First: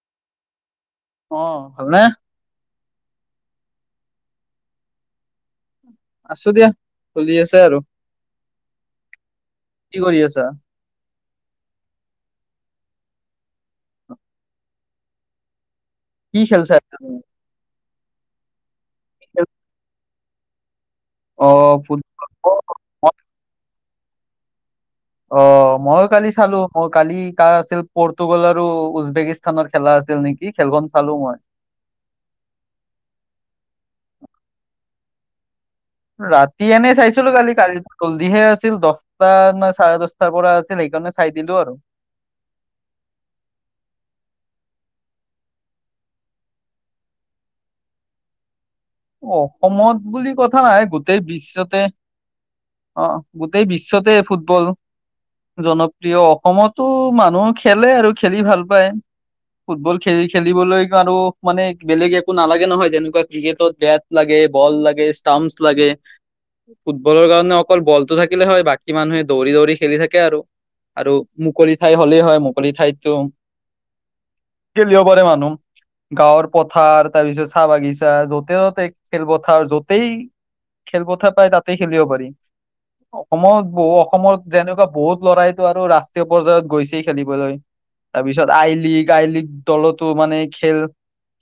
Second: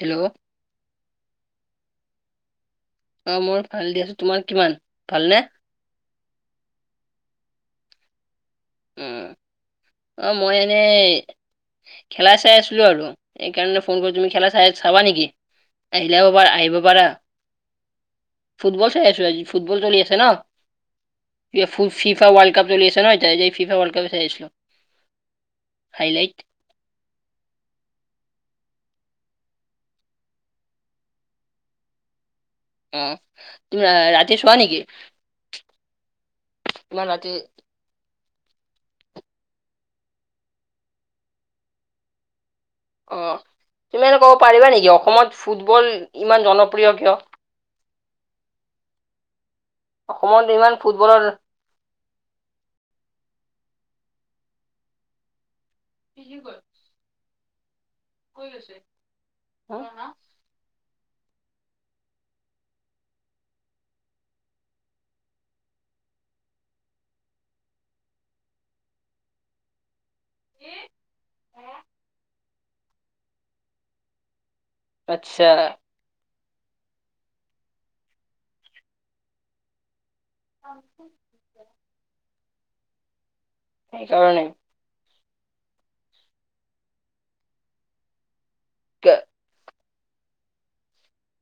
Hello? অ', ভালনে? অ', মোৰ ভাল দিয়াচোন তোমাৰ কিমান ভাল নে? আছো দিয়া চলি আছে আৰু। উম কি কৰি অ', আছা ময়ে নেই খেলা চাই আছিলোঁ আৰু সেইকাৰণে ফোন কৰিলোঁ তুমি খেলা চা-চাবা নেকি? আহিলে কি [unintelligible] খেল চাই আহিব আছা পাৰা। তুমি ফুটবল চাই আছো আজি ফুটবল চলি আছে ন' অ কি ফু ফিফা ৱৰ্ল্ড ফুটবল কাপ চলি আছে ন' এতিয়া এই যে ফিফা ৱৰ্ল্ড কাপ চাই আছিলো। অ', মইও কালি হাইলাইট চালো। অ', কালি কাৰ আছিল পৰতুগল আৰু উজবেকিস্তানৰ খেলা আছিল নেকি খেলখন চালো মই। অ', তুমি ৰা-ৰাতি চোৱা নেকি? ৰাতি এনেই ইমান ৰাতি চাইছিলো কালি কালি গ'লদিহে আছিল দহটা নে চাৰে দচটাৰ পৰা আছিল সেইকাৰণে চাই দিলো আৰু। অ', তুমি এনে ক'ব পাৰিবা নেকি অসমত ফুটবল ইমান জনপ্ৰিয় কিয়? অসমত বুলি অসমত কথা ইমান নাই গোটেই ফুটবলৰ বিশ্বতে অ', গোটেই বিশ্বতে ফুটবল জনপ্ৰিয় অসমত টো মানুহে খেলে আৰু খেলি ভাল পায়, হুম, ফুটবল খেলি খে খেলিবলৈ ইমানো মানে বেলেগ একো নালাগে নহয়, যেনেকুৱা ক্ৰিকেটত বেত লাগে, বল লাগে, ষ্টাম্পছ লাগে। ফুটবলৰ কাৰণে অকল বলতটো থাকিলে হয়, বাকী মানুহে দৌৰি দৌৰি খেলি থাক থাকে আৰু, আৰু মুকলি ঠাই হ'লেই হয় মুকলি ঠাইতো খেলিব পাৰে আচ্ছা মানুহ, গাঁওৰ পথাৰ তাৰ পিছত চাহ বাগিছা য'তে হ তে খেলপথাৰ য'তেই খেলপথাৰ পায় তাতেই খেলিব পাৰি। অসমত বহু অসমত সেইকাৰণে যেনেকুৱা বহুত ল'ৰাইতো আৰু ৰাষ্ট্ৰীয় পৰ্যায়ত গৈছেই খেলিবলৈ। তাৰপিছত আই লীগ আই লীগ দলত টো মানে খেল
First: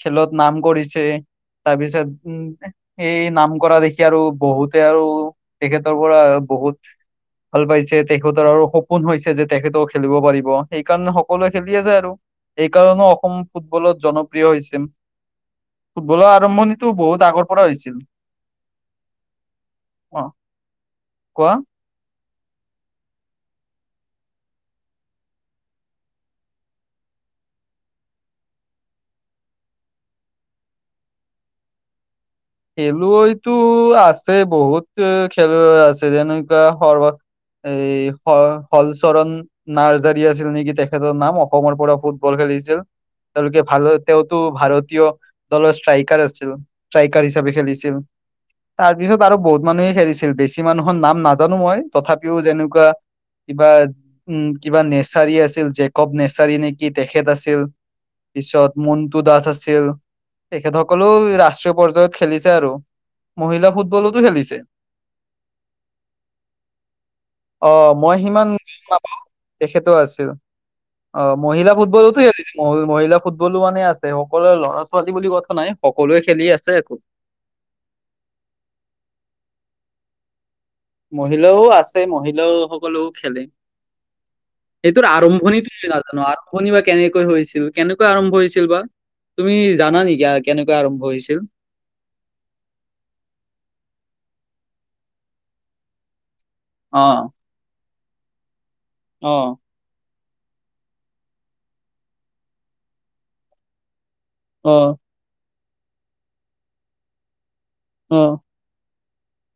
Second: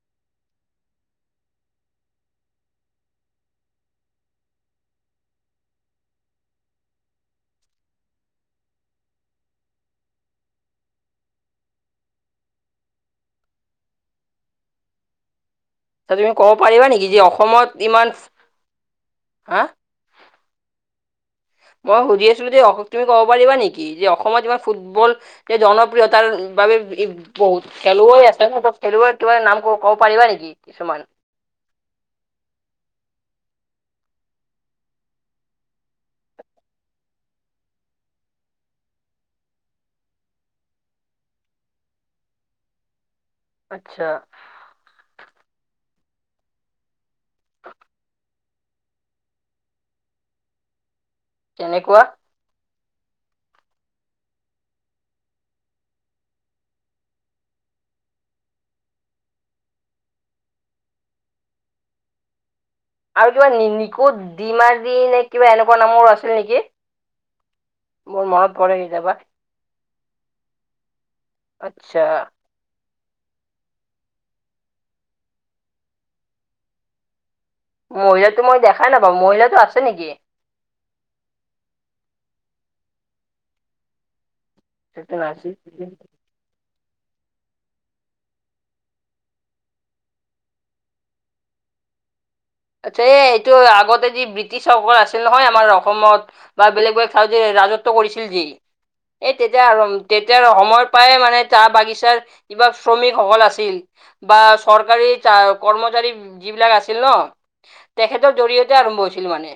খেলত নাম কৰিছে, তাৰপিছত উম সেই নাম কৰা দেখি আৰু বহুতে আৰু তেখেতৰ পৰা বহুত ভাল পাইছে, তেখেতৰ আৰু সপোন হৈছে যে তেখেতেও খেলিব পাৰিব। সেইকাৰণে সকলোৱে খেলি আছে আৰু। এই কাৰণ অসম ফুটবলত জনপ্ৰিয় হৈছেন। [inaudible] ফুটবলৰ ক'ব পাৰিবা আৰম্ভণিতো নেকি যে বহুত আগৰ পৰা অসমত হৈছিল। ইমান হা অ' কোৱা। মই সুধি আছিলো যে অস তুমি ক'ব পাৰিবা নেকি, যে অসমত ইমান ফুটবল এই জনপ্ৰিয়তাৰ বাবে বি বহুত খেলুৱৈ আছে, খেলুৱৈ তোমাৰ নাম ক কব পাৰিবা নেকি কিছুমান? খেলুৱৈটো আছে বহুত ত খেলুৱৈ আছে, যেনেকুৱা সৰবা এই হ-হল চৰণ নাৰ্জাৰী আছিল নেকি তেখেতৰ নাম অসমৰ পৰা ফুটবল খেলিছিল। তেওঁলোকে ভাল আচ্ছা তেওঁতো ভাৰতীয় দলৰ ষ্ট্ৰাইকাৰ আছিল। ষ্ট্ৰাইকাৰ হিচাপে খেলিছিল। তাৰ পিছত আৰু বহুত মানুহে খেলিছিল, বেছি মানুহৰ নাম না জানো মই, তেনেকুৱা তথাপিও যেনেকুৱা কিবা উম কিবা নেচাৰী আছিল জেকব নেচাৰী নে কি তেখেত আছিল, পিছত মন্টু দাস আছিল, তেখেতসকলেও ৰাষ্ট্ৰীয় পৰ্যায়ত খেলিছে আৰু। আৰু কিবা মহিলা নি-নিকু ফুটবলতো খেলিছে ডিমাৰ্জি নে কিবা এনেকুৱা নামৰো আছিল নেকি? অ মই মোৰ সিমান মনত পৰে নাপা কেতিয়াবা। তেখেতো আছিল। অ' মহিলা আচ্ছা ফুটবলোতো [inaudible] মহিলা ফুটবলো মানে আছে, সকলোৰে ল'ৰা ছোৱালী বুলি কথা নাই, সকলোৱে খেলি আছে আকৌ। মহিলাটো মই দেখাই নাপাওঁ, মহিলাটো আছে নেকি? মহিলাও আছে, মহিলা সকলেও খেলে। এইটোৰ সেইটো নাছিল। আৰম্ভণিটো [unintelligible] নাজানো আৰ ভনি বা কেনেকৈ হৈছিল? কেনেকৈ আৰম্ভ হৈছিল বা? তুমি জানা নেকি আ কেনেকৈ আৰম্ভ হৈছিল? আচ্ছা, এই এইটো আগতে যি ব্ৰিটিছসকল আছিল নহয় আমাৰ অসমত। বা বেলেগ অ বেলেগ ঠাই যে ৰাজত্ব কৰিছিল যি, অ এই তেতিয়া আৰ তেতিয়া সময়ৰ পৰাই মানে চাহ বাগিচাৰ কিবা শ্ৰমিকসকল আছিল বা অ চৰকাৰী চা কৰ্মচাৰী যিবিলাক আছিল ন অ তেখেতৰ জৰিয়তে আৰম্ভ হৈছিল মানে।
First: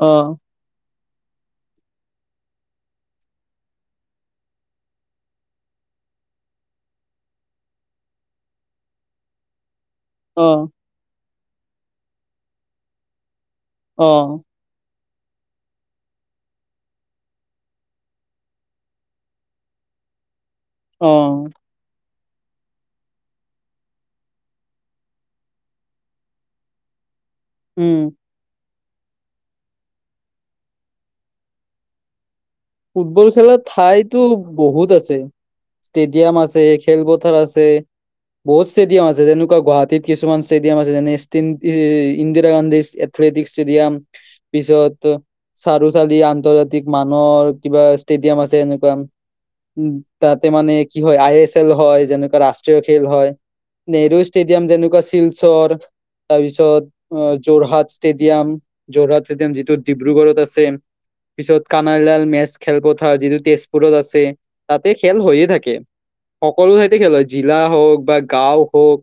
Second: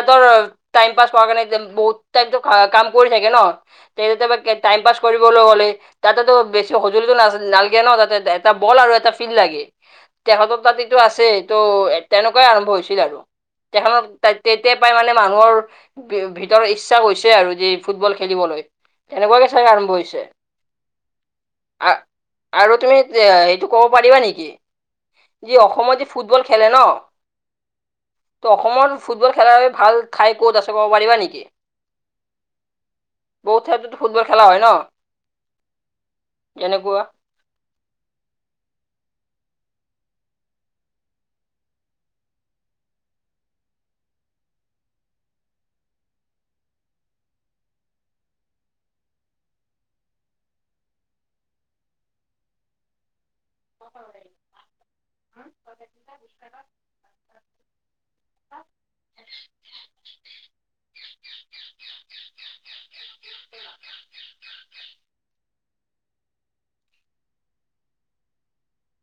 অ টাইম পাছ কৰা কাৰণে বহুত টাইমতো কাম কৰি থাকে ন তে তেতিয়াবা টাইম পাছ কৰিবলৈ হ'লে তাতেতো বেছি সঁজুলিটো না নালগে ন তাতে, এটা বল আৰু এটা ফিল্ড লাগে। অ তেখেতৰ তাত এইটো আছে টো তেনেকুৱাই আৰম্ভ হৈছিল আৰু। তেখেতৰ অ তা তেই তেতিয়া পাই মানে মানুহৰ ভিতৰ ইচ্ছা হৈছে আৰু যে ফুটবল খেলিবলৈ। তেনেকুৱাকে চাগে আৰম্ভ হৈছে। অ' আ, আৰু তুমি সেইটো ক'ব পাৰিবা নেকি? ই অসমত যি ফুটবল খেলে ন। উম অসমত ফুটবল খেলাৰ বাবে ভাল ঠাই ক'ত আছে ক'ব পাৰিবা নেকি? ফুটবল খেলাৰ বহুত ফুটবল ঠাইতো খেলা হয় ন বহুত আছে। ষ্টেডিয়াম আছে, যেনেকুৱা খেলপথাৰ আছে বহুত ষ্টেডিয়াম আছে, যেনেকুৱা গুৱাহাটীত কিছুমান ষ্টেডিয়াম আছে যেনে স্তিন ই, ইন্দিৰা গান্ধী এথলেটিক ষ্টেডিয়াম, পিছত চাৰু চালি আন্তৰ্জাতিক মানৰ কিবা ষ্টেডিয়াম আছে এনেকুৱা উম, ততে মানে কি হয় আই এছ এল হয়, যেনেকুৱা ৰাষ্ট্ৰীয় খেল হয় নেহৰু ষ্টেডিয়াম যেনেকুৱা শিলচৰ তাৰপিছত অ' যোৰহাট ষ্টেডিয়াম যোৰহাট ষ্টেডিয়াম যিটো ডিব্ৰুগড়ত আছে। পিছত কানাইলাল মেজ খেলপথাৰ, যিটো তেজপুৰত আছে। তাতে খেল হৈয়ে থাকে। সকলো ঠাইতে খেল হয়, জিলা হওক বা গাঁও হওক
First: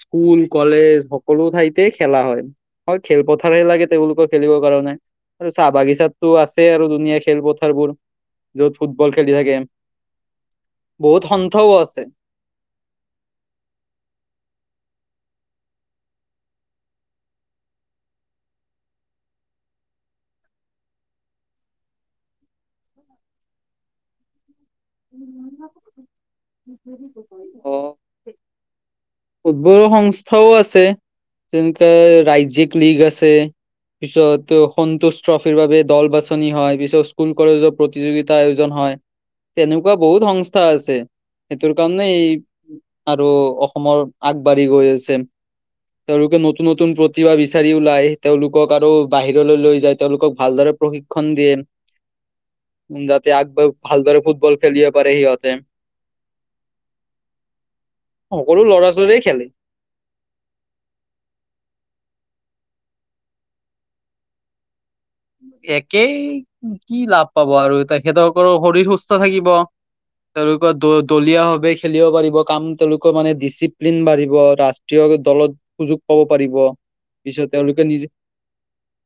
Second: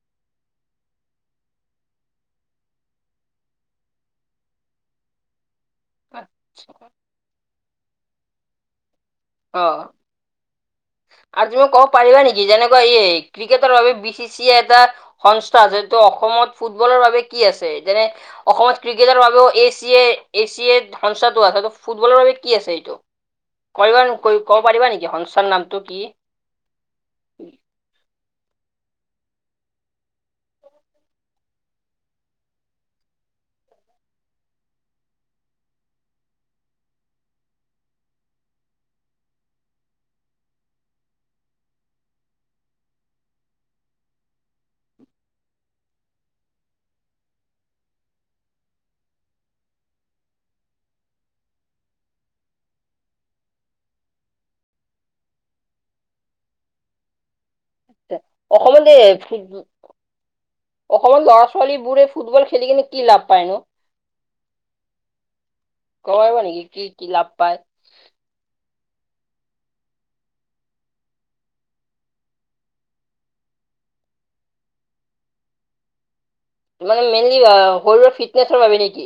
স্কুল, কলেজ সকলো ঠাইতে খেলা হয়। হয়। খেলপথাৰহে লাগে তেওঁলোকৰ খেলিবৰ কাৰণে। আৰু চাহ বাগিচা তাতো আছেই আৰু দুনিয়াৰ খেলপথাৰবোৰ। য'ত ফুটবল খেলি থাকে। অ বহুত সন্থাও আছে। যেনেকৈ এই ক্ৰিকেটৰ বাবে বি চি এ এটা সংস্থা আছে। ট' অসমত ফুটবলৰ বাবে কি আছে? যেনে অসমত ক্ৰিকেটৰ বাবেও A C A, A C A সংস্থাটো আছে। ফুটবলৰ বাবে কি আছে এইটো? কৈবা, ক'ব পাৰিবা নেকি সংস্থাৰ নামটো কি? [inaudible] ফুট বলৰ সংস্থাও আছে। তেনকে ৰাজ্যিক লিগ আছে। পিছত সন্তোষ ট্ৰফিৰ বাবে দল বাছনি হয়, পিছত স্কুল কলেজৰ প্ৰতিযোগিতা আয়োজন হয়। তেনেকুৱা বহুত সংস্থা আছে। সেইটোৰ কাৰণে এই আৰু অসমৰ আগবাঢ়ি গৈ আছে। তেওঁলোকে নতুন নতুন প্ৰতিভা বিচাৰি ওলাই, তেওঁলোকক আৰু বাহিৰলৈ লৈ যায়, তেওঁলোকক ভালদৰে প্ৰশিক্ষ ন দিয়ে। [inaudible] যাতে আগব ভালদৰে ফুটবল খেলিব পাৰে সিহঁতে। সকলো অসমত ল'ৰা এই ছোৱালীয়ে খেলে ফুটব অসমৰ ল'ৰা ছোৱালী বোৰে ফুটবল খেলি কিনে কি লাভ পায় নো? [inaudible] একেই ক'ব পাৰিবা নেকি কি লাভ পাব পায়? আৰু তেখেতসকলৰ শৰীৰ সুস্থ থাকিব। তেওঁলোকৰ দ-দলীয়া ভাৱে খেলিব পাৰিব, কাম তেওঁলোকৰ মানে ডিচিপ্লিন বাঢ়িব ৰাষ্ট্ৰী য় দলত সুযোগ পাব পাৰিব, মানে মেইনলি পিছত তেওঁলোকে নিজ [unintelligible] বাবে নে কি?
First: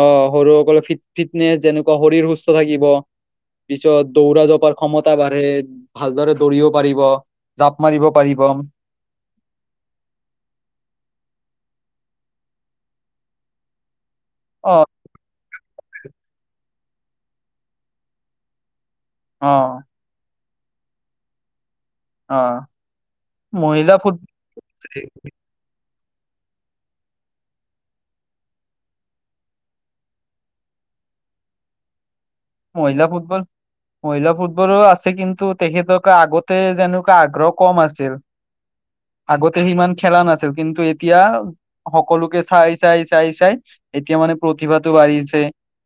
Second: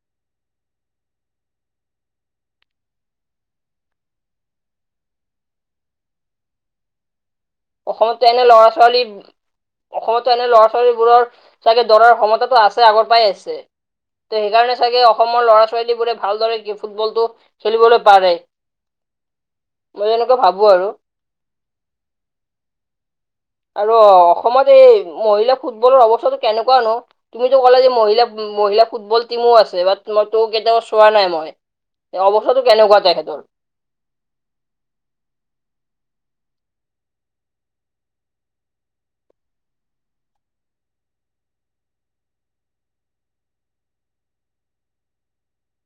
অ', সৰু সকলৰ ফিট ফিটনেচ যেনেকুৱা শৰীৰ সুস্থ থাকিব। পিছত দৌৰা জপাৰ ক্ষমতা বাঢ়ে, ভালদৰে দৌৰিব পাৰিব। জাপ মাৰিব অসমতটো পাৰিব এনে অ ল'ৰা-ছোৱালী অসমতটো এনে ল'ৰা-ছোৱালীবোৰৰ চাগে দৌৰাৰ ক্ষমতাটো আছে আগৰ পাই আছে। ত সেইকাৰণে চাগে অসমৰ লৰা ছোৱালীবোৰে ভালদৰে ফুটবলটো খেলিবলৈ পাৰে। অ'। মই এনেকৈ ভাবো আৰু। অ'। মহিলা আৰু ফুট অসমত এই মহিলা ফুটবলৰ অৱস্থাটো কেনেকুৱানো? তুমিতো ক'লো যে মহিলা মহিলা ফুটবল টিমো আছে বাট মই তোৰ কেতিয়াও চোৱা নাই মই। এ অৱস্থাটো কেনেকুৱা মহিলা তেখেতৰ? ফুটবল মহিলা ফুটবলৰো আছে কিন্তু তেখেতৰ আগতে যেনেকুৱা আগ্ৰহ কম আছিল। [inaudible] আগতে সিমান খেলা নাছিল কিন্তু এতিয়া সকলোকে চাই চাই চাই চাই এতিয়া মানে প্ৰতিভাতো বাঢ়িছে।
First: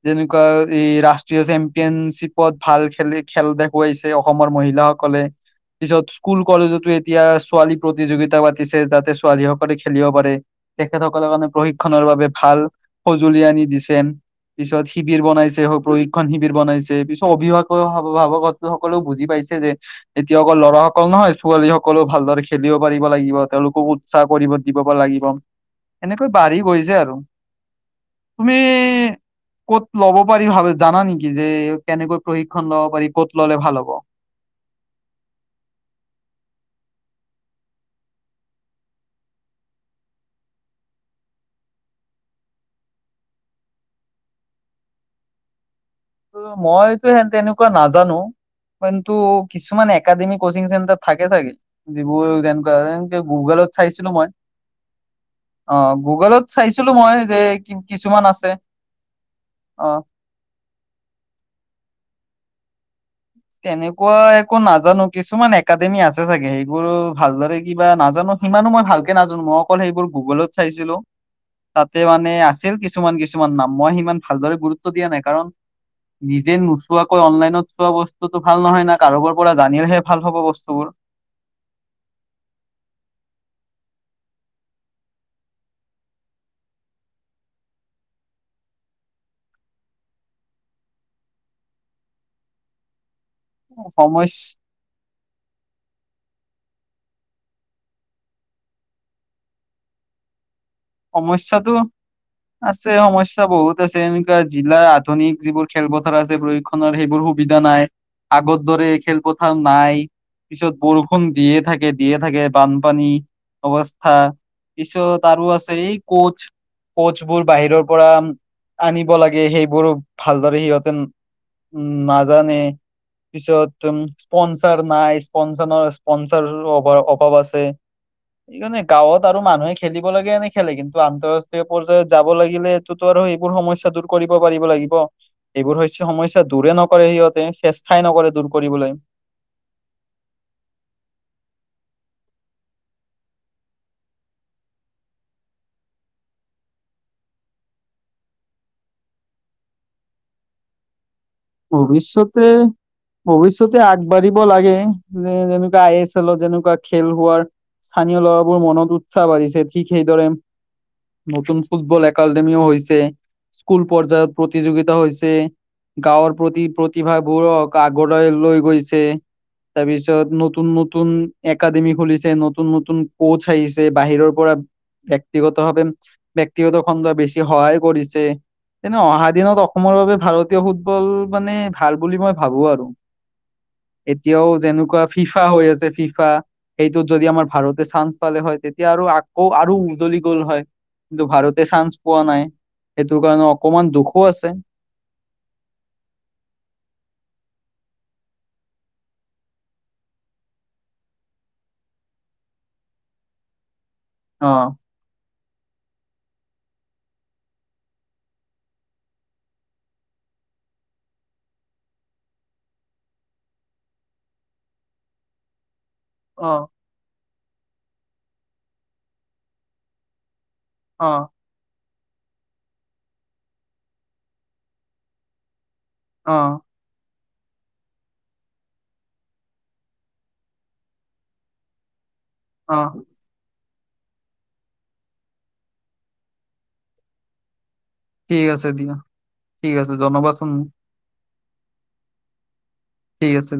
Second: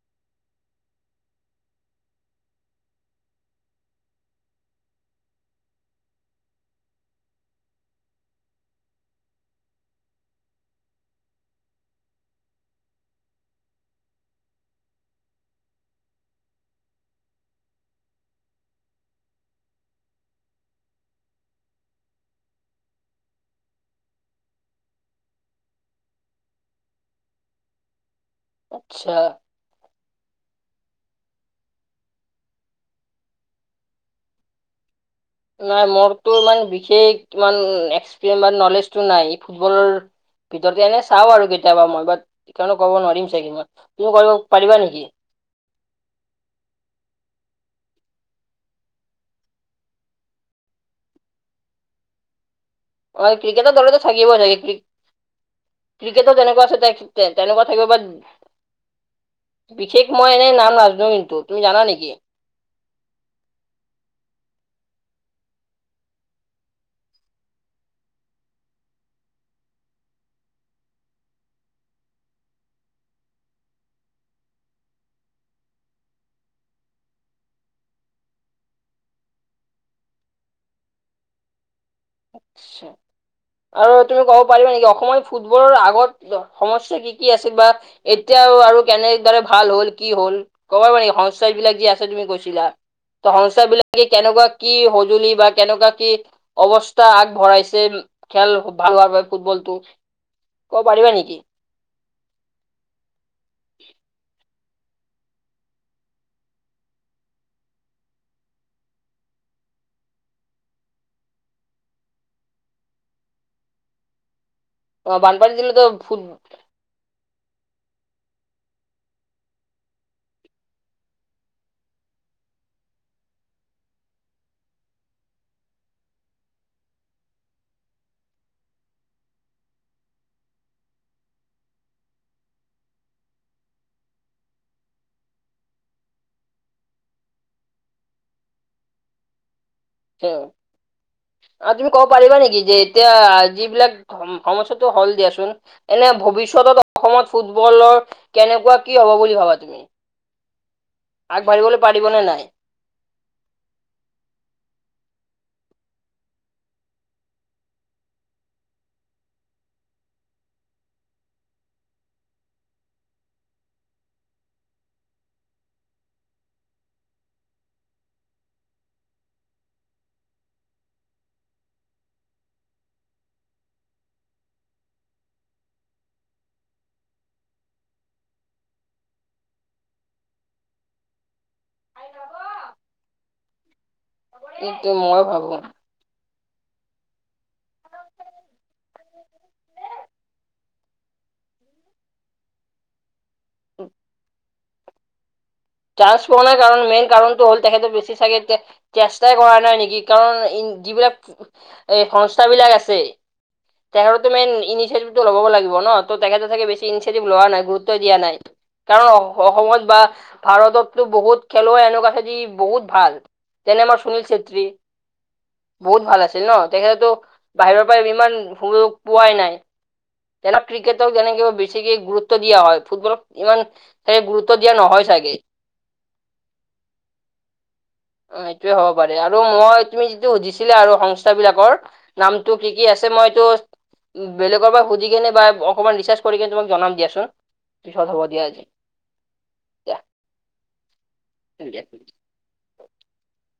যেনেকুৱা এই ৰা ষ্টীয় চেম্পিয়নশ্বিপত ভাল খ খেল দেখুৱাইছে অসমৰ মহিলাসকলে। পিছত স্কুল কলেজতো এতিয়া ছোৱালী প্ৰতিযোগিতা পাতিছে তাতে ছোৱালী সকলে খেলিব পাৰে। তেখেতসকলে মানে প্ৰশিক্ষণৰ বাবে ভাল সজুলি আনি দিছে। পিছত শিবিৰ বনাইছে প্ৰয়োগ প্ৰশিক্ষণ শিবিৰ বনাইছে পিছত অভিভাৱক অভাৱকত সকলেও বুজি পাইছে যে এতিয়া অকল ল'ৰাসকল নহয় ছোৱালী সকলেও ভালদৰে খেলিব পাৰিব লাগিব তেওঁলোকো চাকৰিব দিব লাগিব এনেকৈ বাঢ়ি গৈছে আৰু। তুমি আচ্ছা। ক'ত ল'ব পাৰি ভা জানা নেকি যে, কেনেকৈ প্ৰশিক্ষন লব পাৰি ক'ত ল'লে ভাল হ'ব? নাই মোৰতো ইমান বিশেষ ইমান এক্সপিৰিয়েঞ্চ বা নলেজটো নাই ফুটবল ভিতৰতে এনে চাওঁ আৰু কেতিয়াবা মই বাট সেইকাৰণে কব নোৱাৰিম চাগে মই। তুমি কৰিব পাৰিবা নেকি? মইতো সেন তেনেকুৱা নাজানো। কিন্তু কিছুমান একাডেমি কচিং চেণ্টাৰ থাকে চাগে যিবোৰ যে এনেকে অ' গুগলত ক্ৰিকেটৰ দৰেতো চাইছিলো মই। থাকিবই চাগে ক্ৰিকেট অ ক্ৰিকেটো গুগলত তেনেকুৱা আছে চাইছিলো মই যে তেনেকুৱা থাকিব বাট কিছুমান আছে। অ বিশেষ মই এনে নাম নাজনো কিন্তু তুমি জানা নেকি? তেনেকুৱা একো নাজানো কিছুমান একাডেমি আছে চাগে সেইবোৰ ভালদৰে কিবা নাজানো সিমানো মই ভালকে নাজানো মই অকল সেইবোৰ গুগলত চাইছিলো। তাতে মানে আছিল কিছুমান কিছুমান নাম মই সিমান ভালদৰে গুৰুত্ব দিয়া নাই কাৰণ নিজে নোচোৱাকৈ অনলাইনত চোৱা ব স্তুতো ভাল নহয় না কাৰোবোৰ পৰা জানিলেহে ভাল হ'ব বস্তুবোৰ। আচ্ছা আৰু তুমি কব পাৰিবা নেকি অসমৰ ফুটবলৰ আগত সমস্যা কি কি আছিল বা এতিয়া আৰু কেনেদৰে ভাল হ'ল কি হ'ল? ক'ব পাৰিবা সংচাই বিলাক যি আছে তুমি কৈছিলা। ত সংসাৰ বিলাকে কেনেকুৱা সমস্যা কি সজুলি বা কেনেকুৱা কি অৱ স্থা আগ বঢ়াইছে খেল ভাল বাবে ফুটবলটো ক'ব পাৰিবা নেকি? সমস্যাটো [inaudible] আছে সমস্যা বহুত আছে এনেকুৱা জিলাৰ আধুনিক যিবোৰ খেলপথাৰ আছে সুবিধা নাই আগৰ দৰে খেলপথাৰ নাই। পিছত বৰষুণ দিয়ে থাকে দিয়ে থাকে বানপানী অৱস্থা। অ পিছত আৰু বানপানী আছে দিলেতো এই কোচ ফুট কোচ বোৰ বাহিৰৰ পৰা। আনিব লাগে সেইবোৰো ভালদৰে সিহঁতে নাজানে। পিছত তোম স্পনচাৰ নাই স্পনচাৰৰ স্পনচাৰ অভাৱ অভাৱ আছে। সেইকাৰণে গাঁৱত আৰু মানুহে খেলিব লাগে নেকি? খেলে কিন্তু আন্তৰাষ্ট্ৰীয় পৰ্যায়ত যাব লাগিলে এইটোতো আৰু এইবোৰ সমস্যা দূৰ কৰিব পাৰিব লাগিব। এইবোৰ হৈছে সমস্যা দূৰে নকৰে সিহঁতে চেষ্টাই নকৰে দূৰ কৰিবলৈ। হ আৰু তুমি ক'ব পাৰিবা নেকি যে এতিয়া যিবিলাক সমস্যাটো হল দিয়াছোন। এনে ভৱিষ্যতত অসমত ফুটবলৰ কেনেকুৱা কি হব বুলি ভাবা তুমি? আগবাঢ়িবলৈ পাৰিব নে নাই? ভৱিষ্যতে ভৱিষ্যতে আগবাঢ়িব লাগে যে যেনেকুৱা আই এছ হল যেনেকুৱা খেল হোৱাৰ স্থানীয় ল'ৰাবোৰৰ মনত উৎসাহ বাঢ়িছে ঠিক সেইদৰে নতুন ফুটবল একাডেমিও হৈছে। স্কুল পৰ্যায়ত প্ৰতিযোগিতা হৈছে গাঁৱৰ প্ৰতি প্ৰতিভাবোৰক আগৰলৈ লৈ গৈছে। তাৰপিছত নতুন নতুন একাডেমি খুলিছে নতুন নতুন কোচ আহিছে বাহিৰৰ পৰা। ব্যক্তিগত ভাৱে ব্যক্তিগত খণ্ড বেছি সহায়ো কৰিছে। তেনে অহা দিনত অসমৰ ভাৰতীয় ফুটবল মানে ভাল বুলি মই ভাবো আৰু। এতিয়াও কিন্তু যেনেকুৱা মই ফিফা ভাবো হৈ আছে ফিফা। সেইটোত যদি আমাৰ ভাৰতে চান্স পালে হয় তেতিয়া আৰু আকৌ আৰু উজ্বলি গ'ল হয়। কিন্তু ভাৰতে চান্স পোৱা নাই সেইটো কাৰণে অকমান দুখো আছে। চান্স পোৱা নাই কাৰণ মেইন কাৰণতটো হ'ল তেখেততে বেছি চাগে তেতিয়া চেষ্টাই কৰা নাই নেকি কাৰণ যিবিলাক এ সংস্থা বিলাক আছে। তেখেতো অ। মেইন ইনিচিয়েটিভটো ল'ব লাগিব ন তেখেতেে বেছি ইনিচিয়েটিভ লোৱা নাই গুৰুত্ব দিয়া নাই। কাৰণ অসমত বা ভাৰততো বহুত খেলুৱৈ এনেকুৱা আছে যি বহুত ভাল। তেনে আমাৰ সুনীল চেত্ৰী বহুত ভাল আ আছিল অ ন তেখেতো বাহিৰৰ পৰা ইমান সুযোগ পোৱাই নাই। তেনে অ ক্ৰিকেতটৰ যেনে বেছিকে গুৰুত্ব দিয়া হয়। ফুটবলক ইমান চাগে গুৰুত্ব দিয়া নহয় চাগে। অ'। অ', এইটোয়ে হ'ব পাৰে, আৰু মই তুমি যিটো সুধিছিলা আৰু সংস্থা বিলাকৰ নামটো কি অ কি আছে মইতো এইটো বেলেগৰ পৰা সুধি কেনে বা অকণমান ৰিচাৰ্জ কৰি কিনে তোমাক জনাম দিয়াচোন। পিছত হ'ব ঠিক আজি আছে দিয়া, ঠিক আছে জনাবাচোন মোক। [inaudible] ঠিক আছে।